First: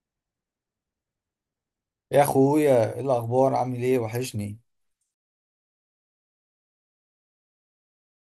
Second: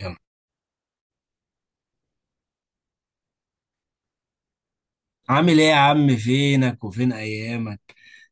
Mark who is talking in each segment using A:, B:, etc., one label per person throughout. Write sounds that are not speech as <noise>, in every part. A: يلا.
B: يا اخويا ايه الاخبار؟ عامل ايه؟ وحشني
A: عامل ايه يا عم؟ فينك وفين ايامك؟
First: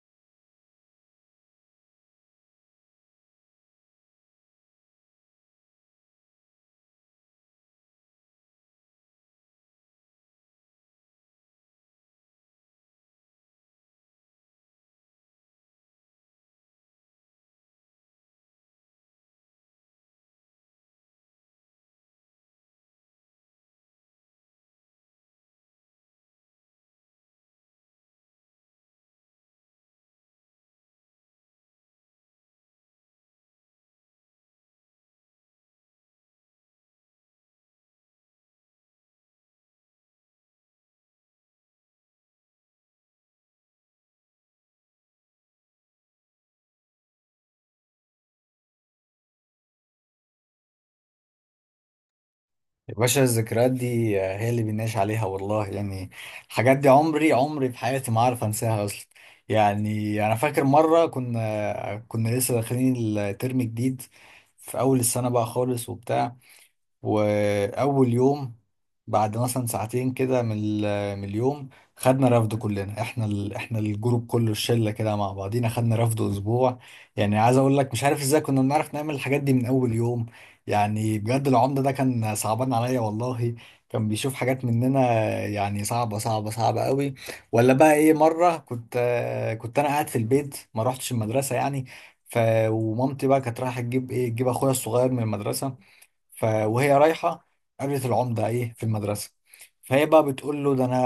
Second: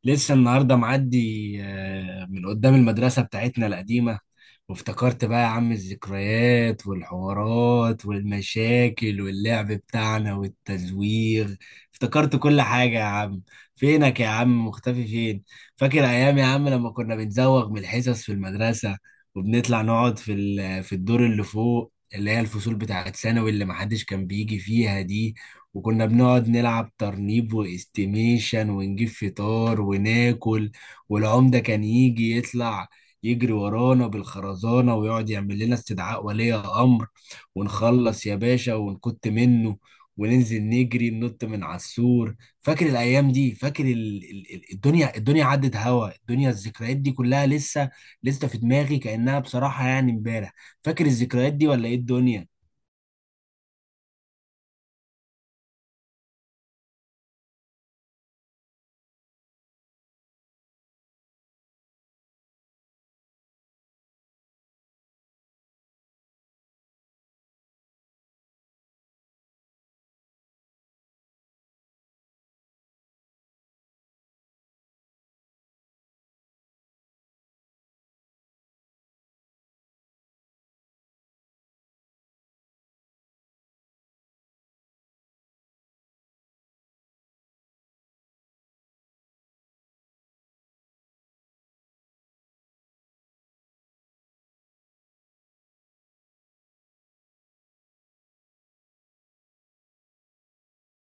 A: لسه النهارده معدي من قدام المدرسه بتاعتنا القديمه، وافتكرت بقى يا عم الذكريات والحوارات والمشاكل واللعب بتاعنا والتزويغ. افتكرت كل حاجه يا عم. فينك يا عم؟ مختفي فين؟ فاكر ايام يا عم لما كنا بنزوغ من الحصص في المدرسه، وبنطلع نقعد في الدور اللي فوق، اللي هي الفصول بتاعت ثانوي اللي محدش كان بيجي فيها دي. وكنا بنقعد نلعب ترنيب واستيميشن ونجيب فطار وناكل. والعمدة كان يجي يطلع يجري ورانا بالخرزانة، ويقعد يعمل لنا استدعاء ولي أمر، ونخلص يا باشا ونكت منه، وننزل نجري ننط من على السور. فاكر الأيام دي؟ فاكر الدنيا عدت هوا؟ الدنيا الذكريات دي كلها لسه في دماغي كأنها بصراحة يعني امبارح. فاكر الذكريات دي ولا ايه الدنيا؟
B: يا باشا. الذكريات دي آه، هي اللي بنعيش عليها والله. يعني الحاجات دي عمري في حياتي ما عارف انساها اصلا. يعني انا فاكر مره كنا لسه داخلين الترم جديد في اول السنه بقى خالص وبتاع، واول يوم بعد مثلا ساعتين كده من اليوم خدنا رفد كلنا، احنا احنا الجروب كله، الشله كده مع بعضينا خدنا رفد اسبوع. يعني عايز اقول لك مش عارف ازاي كنا بنعرف نعمل الحاجات دي من اول يوم. يعني بجد العمده ده كان صعبان عليا والله، كان بيشوف حاجات مننا يعني صعبه صعبه صعبه قوي. ولا بقى ايه، مره كنت انا قاعد في البيت، ما روحتش المدرسه يعني. ف ومامتي بقى كانت رايحه تجيب ايه، تجيب اخويا الصغير من المدرسه. وهي رايحة قابلت العمدة ايه في المدرسة، فهي بقى بتقول له ده انا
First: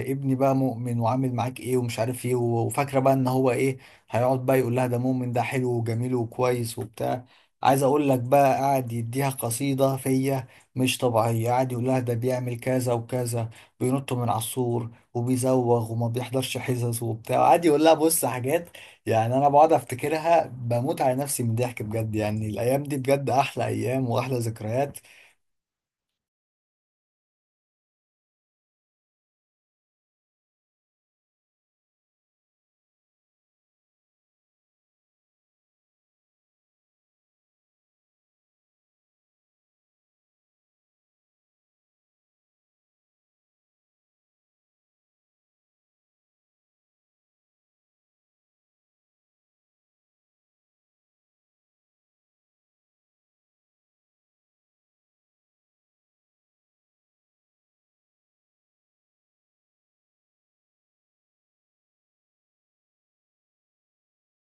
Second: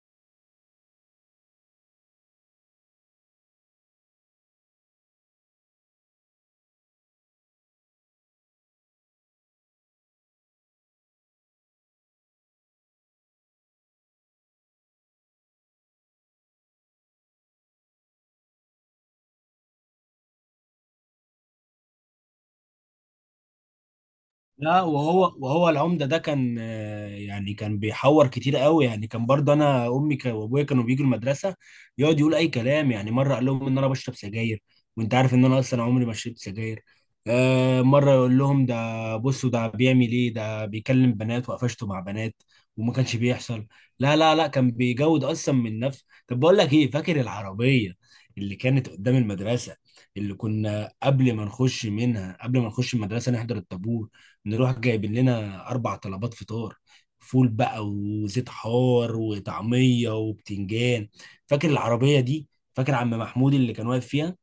B: ابني بقى مؤمن وعامل معاك ايه ومش عارف ايه، وفاكرة بقى ان هو ايه، هيقعد بقى يقول لها ده مؤمن ده حلو وجميل وكويس وبتاع. عايز اقول لك بقى قاعد يديها قصيدة فيا مش طبيعية، قاعد يقول لها ده بيعمل كذا وكذا، بينط من على السور وبيزوغ وما بيحضرش حصص وبتاع، قاعد يقول لها بص حاجات. يعني انا بقعد افتكرها بموت على نفسي من الضحك بجد. يعني الايام دي بجد احلى ايام واحلى
A: لا،
B: ذكريات.
A: وهو العمدة ده كان يعني كان بيحور كتير قوي، يعني كان برضه انا امي وابويا كانوا بيجوا المدرسة. يقعد يقول اي كلام، يعني مرة قال لهم ان انا بشرب سجاير، وانت عارف ان انا اصلا عمري ما شربت سجاير. مرة يقول لهم ده بصوا ده بيعمل ايه، ده بيكلم بنات وقفشته مع بنات، وما كانش بيحصل. لا لا لا، كان بيجود اصلا من نفسه. طب بقول لك ايه، فاكر العربية اللي كانت قدام المدرسة، اللي كنا قبل ما نخش منها، قبل ما نخش المدرسة نحضر الطابور نروح جايبين لنا 4 طلبات فطار، فول بقى وزيت حار وطعميه وبتنجان؟ فاكر العربيه دي؟ فاكر عم محمود اللي كان واقف فيها؟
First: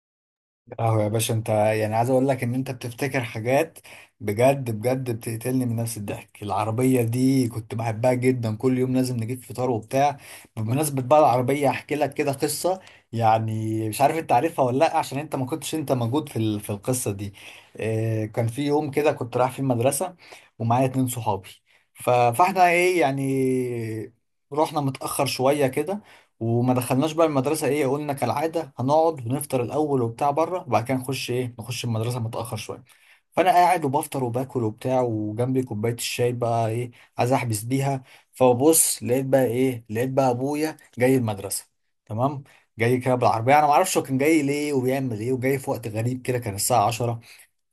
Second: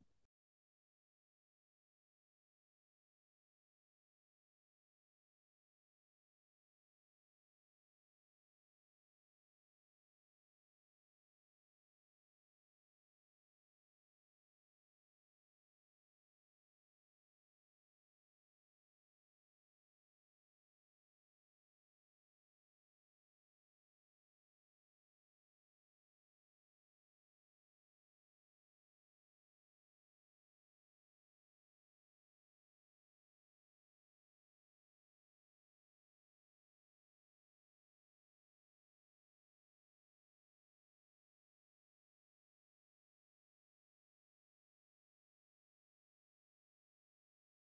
B: اه يا باشا، انت يعني عايز اقول لك ان انت بتفتكر حاجات بجد بجد بتقتلني من نفس الضحك. العربية دي كنت بحبها جدا، كل يوم لازم نجيب فطار وبتاع. بمناسبة بقى العربية، احكي لك كده قصة. يعني مش عارف انت عارفها ولا لا، عشان انت ما كنتش انت موجود في القصة دي. اه، كان في يوم كده كنت رايح في المدرسة ومعايا اتنين صحابي. ف- فاحنا ايه يعني، رحنا متأخر شوية كده وما دخلناش بقى المدرسة، ايه قلنا كالعادة هنقعد ونفطر الأول وبتاع بره، وبعد كده نخش ايه نخش المدرسة متأخر شوية. فأنا قاعد وبفطر وباكل وبتاع، وجنبي كوباية الشاي بقى ايه عايز أحبس بيها. فببص لقيت بقى ايه، لقيت بقى أبويا جاي المدرسة. تمام، جاي كده بالعربية. أنا معرفش هو كان جاي ليه وبيعمل ايه، وجاي في وقت غريب كده، كان الساعة 10.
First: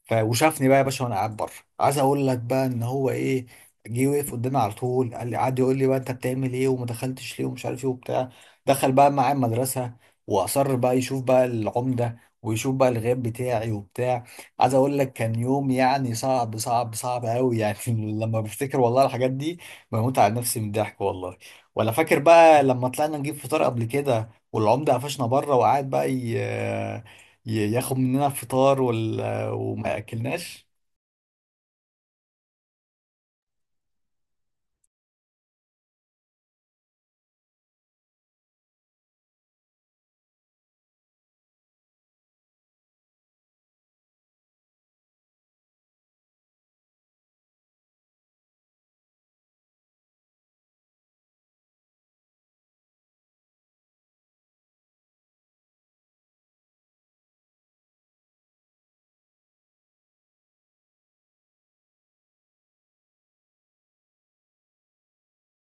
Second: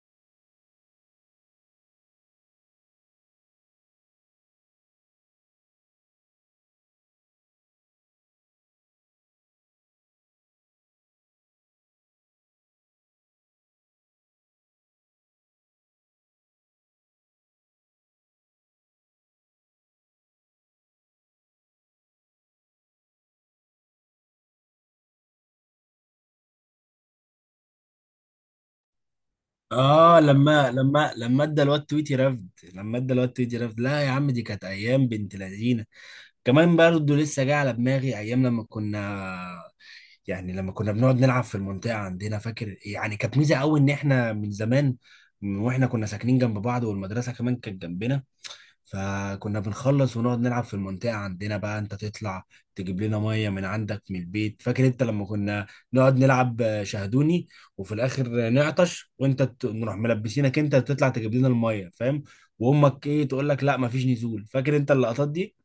B: وشافني بقى يا باشا وانا قاعد بره. عايز اقول لك بقى ان هو ايه، جه وقف قدامي على طول، قال لي قعد يقول لي بقى انت بتعمل ايه وما دخلتش ليه ومش عارف ايه وبتاع. دخل بقى معايا المدرسه، واصر بقى يشوف بقى العمده ويشوف بقى الغياب بتاعي وبتاع. عايز اقول لك كان يوم يعني صعب صعب صعب قوي يعني. <laughs> لما بفتكر والله الحاجات دي بموت على نفسي من الضحك والله. ولا فاكر بقى لما طلعنا نجيب فطار قبل كده، والعمده قفشنا بره وقعد بقى ياخد مننا الفطار وما
A: اه،
B: اكلناش.
A: لما ادى الواد تويتي رفد، لما ادى الواد تويتي رفد. لا يا عم، دي كانت ايام بنت لذينه. كمان برضه لسه جاي على دماغي ايام لما كنا يعني لما كنا بنقعد نلعب في المنطقه عندنا. فاكر يعني كانت ميزه قوي ان احنا من زمان، من واحنا كنا ساكنين جنب بعض والمدرسه كمان كانت جنبنا، فكنا بنخلص ونقعد نلعب في المنطقة عندنا، بقى انت تطلع تجيب لنا مية من عندك من البيت. فاكر انت لما كنا نقعد نلعب شاهدوني، وفي الاخر نعطش وانت نروح ملبسينك انت تطلع تجيب لنا المية، فاهم؟ وامك ايه تقول لك لا مفيش نزول. فاكر انت اللقطات دي؟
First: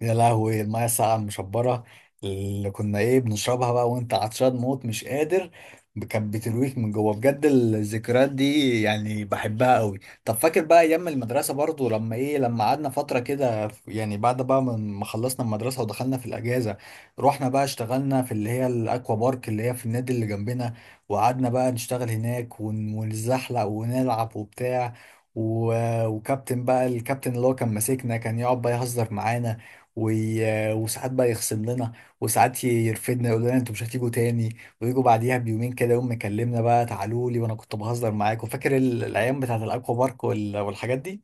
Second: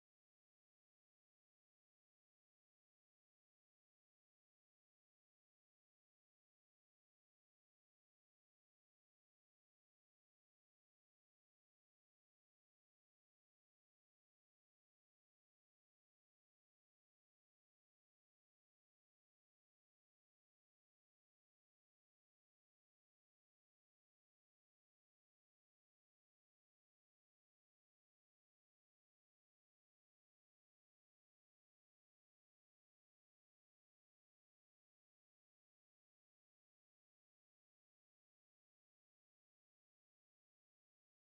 B: يا لهوي، المايه الساقعة المشبرة اللي كنا ايه بنشربها بقى وانت عطشان موت مش قادر، كانت بترويك من جوه بجد. الذكريات دي يعني بحبها قوي. طب فاكر بقى ايام المدرسة برضو لما ايه، لما قعدنا فترة كده يعني بعد بقى ما خلصنا المدرسة ودخلنا في الاجازة، رحنا بقى اشتغلنا في اللي هي الاكوا بارك اللي هي في النادي اللي جنبنا. وقعدنا بقى نشتغل هناك ونزحلق ونلعب وبتاع. و... وكابتن بقى، الكابتن اللي هو كان ماسكنا كان يقعد بقى يهزر معانا وساعات بقى يخصم لنا، وساعات يرفدنا، يقول لنا انتوا مش هتيجوا تاني، ويجوا بعديها بيومين كده يوم مكلمنا بقى تعالوا لي وانا كنت بهزر معاكم. فاكر الايام بتاعت الاكوا بارك والحاجات دي.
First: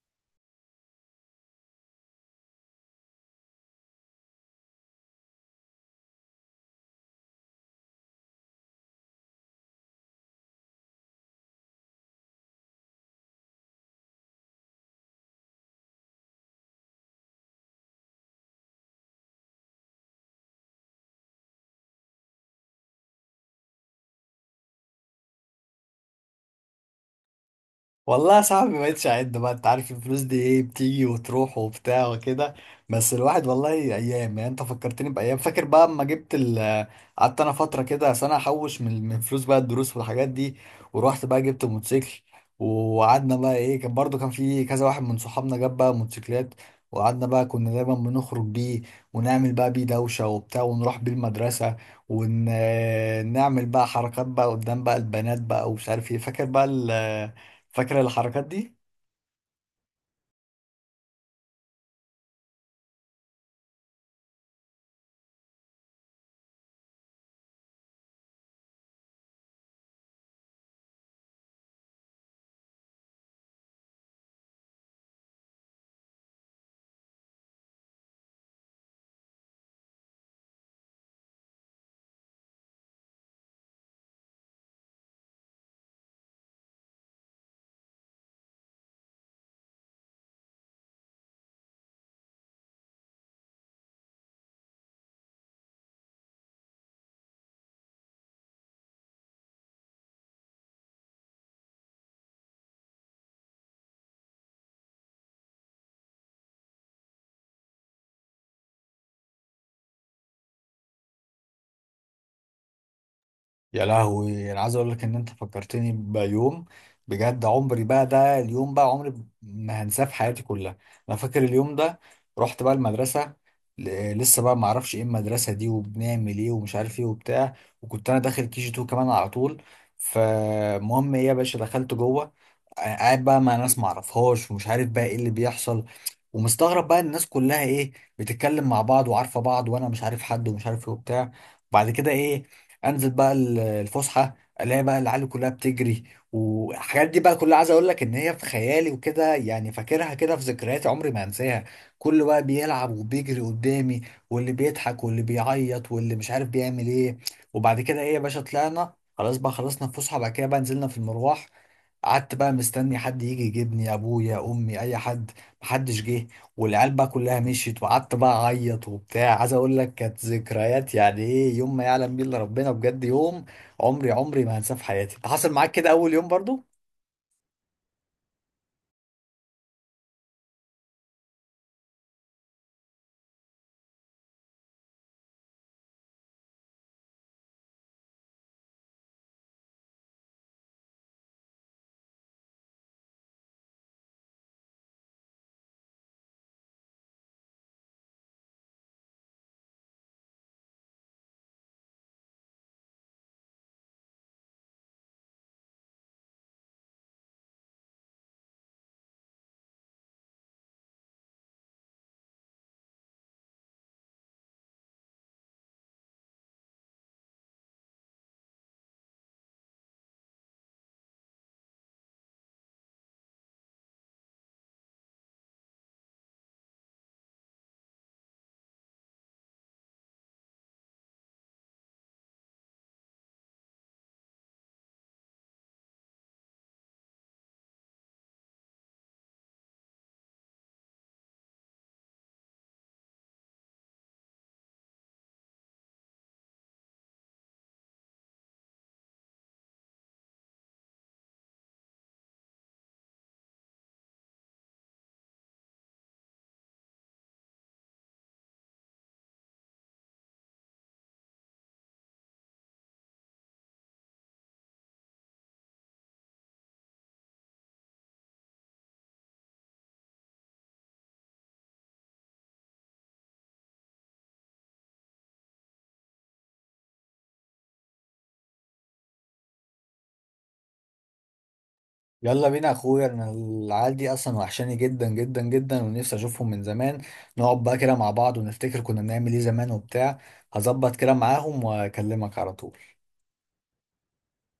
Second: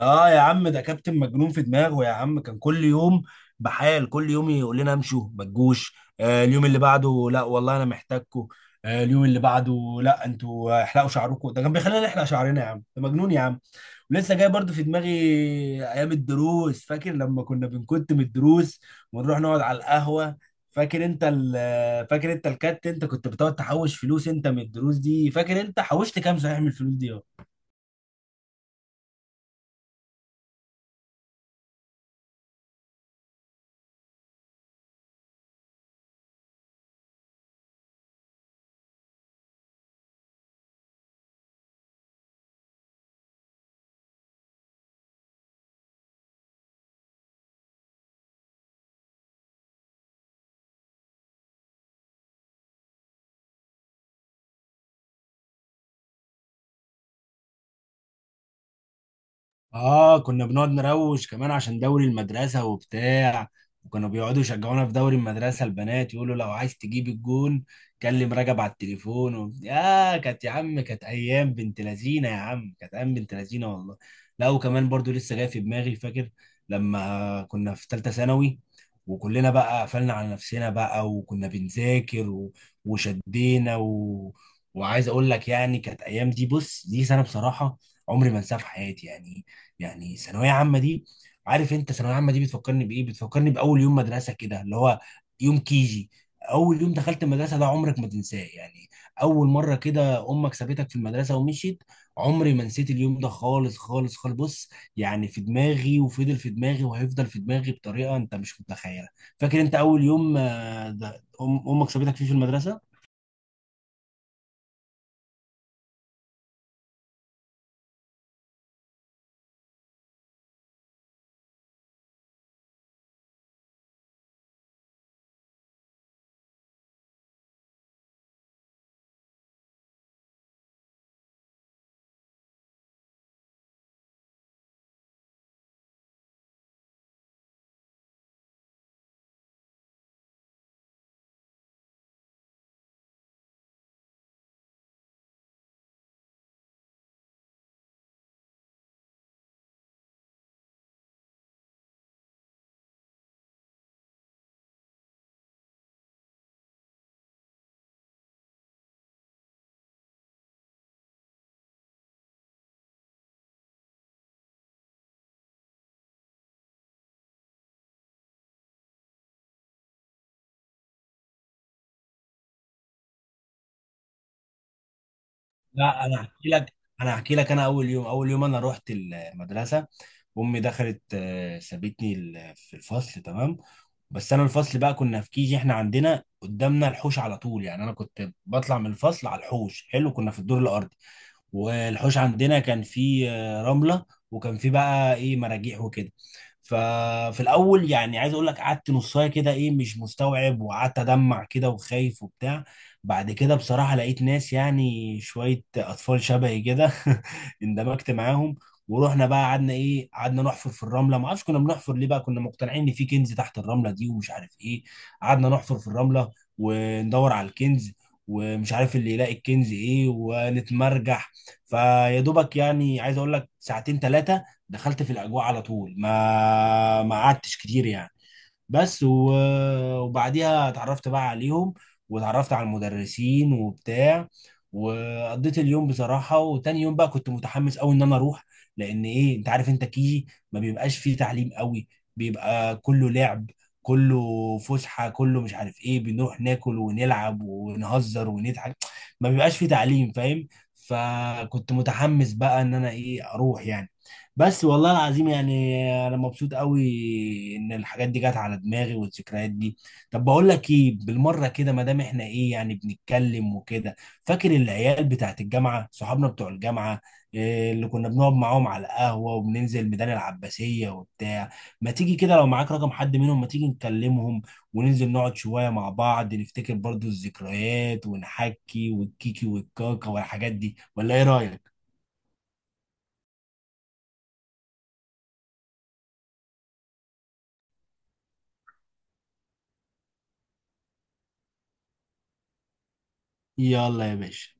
A: اه يا عم ده كابتن مجنون في دماغه يا عم. كان كل يوم بحال، كل يوم يقول لنا امشوا ما تجوش. آه، اليوم اللي بعده لا والله انا محتاجكم. آه، اليوم اللي بعده لا انتوا احلقوا شعركم. ده كان بيخلينا نحلق شعرنا يا عم، ده مجنون يا عم. ولسه جاي برضو في دماغي ايام الدروس. فاكر لما كنا بنكت من الدروس ونروح نقعد على القهوة؟ فاكر انت فاكر انت الكات، انت كنت بتقعد تحوش فلوس انت من الدروس دي، فاكر انت حوشت كام صحيح من الفلوس دي؟
B: والله يا صاحبي ما بقتش اعد بقى، انت عارف الفلوس دي ايه بتيجي وتروح وبتاع وكده. بس الواحد والله ايام، يعني انت فكرتني بايام. فاكر بقى اما جبت ال، قعدت انا فتره كده سنه احوش من فلوس بقى الدروس والحاجات دي، ورحت بقى جبت موتوسيكل. وقعدنا بقى ايه، كان برضو كان في كذا واحد من صحابنا جاب بقى موتوسيكلات. وقعدنا بقى كنا دايما بنخرج بيه، ونعمل بقى بيه دوشه وبتاع، ونروح بيه المدرسه، ونعمل بقى حركات بقى قدام بقى البنات بقى ومش عارف ايه. فاكر بقى، فاكرة الحركات دي؟
A: اه، كنا بنقعد نروش كمان عشان دوري المدرسة وبتاع. وكانوا بيقعدوا يشجعونا في دوري المدرسة البنات، يقولوا لو عايز تجيب الجون كلم رجب على التليفون و... يا كانت يا عم، كانت ايام بنت لذينة يا عم، كانت ايام بنت لذينة والله. لا، وكمان برضو لسه جاي في دماغي فاكر لما كنا في ثالثة ثانوي وكلنا بقى قفلنا على نفسنا بقى، وكنا بنذاكر وشدينا وعايز اقول لك يعني كانت ايام دي. بص، دي سنة بصراحة عمري ما انساها في حياتي يعني. يعني ثانوية عامة دي، عارف انت ثانوية عامة دي بتفكرني بإيه؟ بتفكرني بأول يوم مدرسة كده، اللي هو يوم كيجي. أول يوم دخلت المدرسة ده عمرك ما تنساه يعني. أول مرة كده أمك سابتك في المدرسة ومشيت. عمري ما نسيت اليوم ده خالص خالص خالص. بص، يعني في دماغي، وفضل في دماغي، وهيفضل في دماغي بطريقة أنت مش متخيلة. فاكر أنت أول يوم ده أمك سابتك فيه في المدرسة؟
B: يا لهوي، انا عايز اقول لك ان انت فكرتني بيوم بجد، عمري بقى، ده اليوم بقى عمري ما هنساه في حياتي كلها. انا فاكر اليوم ده، رحت بقى المدرسه، لسه بقى ما اعرفش ايه المدرسه دي وبنعمل ايه ومش عارف ايه وبتاع. وكنت انا داخل كي جي 2 كمان، على طول فالمهم ايه يا باشا دخلت جوه. آه، قاعد بقى مع ناس ما اعرفهاش ومش عارف بقى ايه اللي بيحصل، ومستغرب بقى إن الناس كلها ايه بتتكلم مع بعض وعارفه بعض، وانا مش عارف حد ومش عارف ايه وبتاع. بعد كده ايه، انزل بقى الفسحه، الاقي بقى العيال كلها بتجري. والحاجات دي بقى كلها عايز اقول لك ان هي في خيالي وكده، يعني فاكرها كده في ذكرياتي عمري ما هنساها. كله بقى بيلعب وبيجري قدامي، واللي بيضحك واللي بيعيط واللي مش عارف بيعمل ايه. وبعد كده ايه يا باشا طلعنا، خلاص بقى خلصنا الفسحه، بعد كده بقى نزلنا في المروح. قعدت بقى مستني حد يجي يجيبني، ابويا، امي، اي حد، محدش جه. والعيال بقى كلها مشيت، وقعدت بقى اعيط وبتاع. عايز اقول لك كانت ذكريات يعني ايه، يوم ما يعلم بيه الا ربنا بجد، يوم عمري ما هنساه في حياتي. انت حصل معاك كده
A: لا،
B: اول
A: أنا
B: يوم
A: هحكي
B: برضو؟
A: لك. أنا أول يوم، أنا رحت المدرسة، امي دخلت سابتني في الفصل، تمام. بس انا الفصل بقى كنا في كيجي، احنا عندنا قدامنا الحوش على طول يعني، انا كنت بطلع من الفصل على الحوش حلو، كنا في الدور الارضي. والحوش عندنا كان فيه رملة، وكان فيه بقى ايه مراجيح وكده. ففي الاول يعني عايز اقول لك قعدت نصايه كده ايه، مش مستوعب، وقعدت ادمع كده وخايف وبتاع. بعد كده بصراحه لقيت ناس يعني شويه اطفال شبهي كده. <laughs> اندمجت معاهم، ورحنا بقى قعدنا ايه، قعدنا نحفر في الرمله. ما اعرفش كنا بنحفر ليه، بقى كنا مقتنعين ان في كنز تحت الرمله دي ومش عارف ايه. قعدنا نحفر في الرمله وندور على الكنز، ومش عارف اللي يلاقي الكنز ايه، ونتمرجح. فيا دوبك يعني عايز اقول لك ساعتين ثلاثه، دخلت في الاجواء على طول، ما قعدتش كتير يعني. بس و... وبعديها اتعرفت بقى عليهم واتعرفت على المدرسين وبتاع، وقضيت اليوم بصراحة. وتاني يوم بقى كنت متحمس قوي ان انا اروح، لان ايه انت عارف انت كيجي ما بيبقاش فيه تعليم قوي، بيبقى كله لعب، كله فسحة، كله مش عارف ايه، بنروح ناكل ونلعب ونهزر ونضحك، ما بيبقاش فيه تعليم، فاهم؟ فكنت متحمس بقى ان انا ايه اروح يعني. بس والله العظيم يعني انا مبسوط قوي ان الحاجات دي جت على دماغي والذكريات دي. طب بقول لك ايه، بالمره كده ما دام احنا ايه يعني بنتكلم وكده، فاكر العيال بتاعت الجامعه، صحابنا بتوع الجامعه، إيه اللي كنا بنقعد معاهم على القهوه وبننزل ميدان العباسيه وبتاع؟ ما تيجي كده لو معاك رقم حد منهم، ما تيجي نكلمهم وننزل نقعد شويه مع بعض نفتكر برضو الذكريات، ونحكي والكيكي والكاكا والحاجات دي، ولا ايه رايك؟
B: يلا بينا يا اخويا، انا العيال دي اصلا وحشاني جدا جدا جدا ونفسي اشوفهم من زمان. نقعد بقى كده مع بعض ونفتكر كنا بنعمل ايه زمان وبتاع. هظبط كده معاهم واكلمك على طول.
A: يلا يا باشا.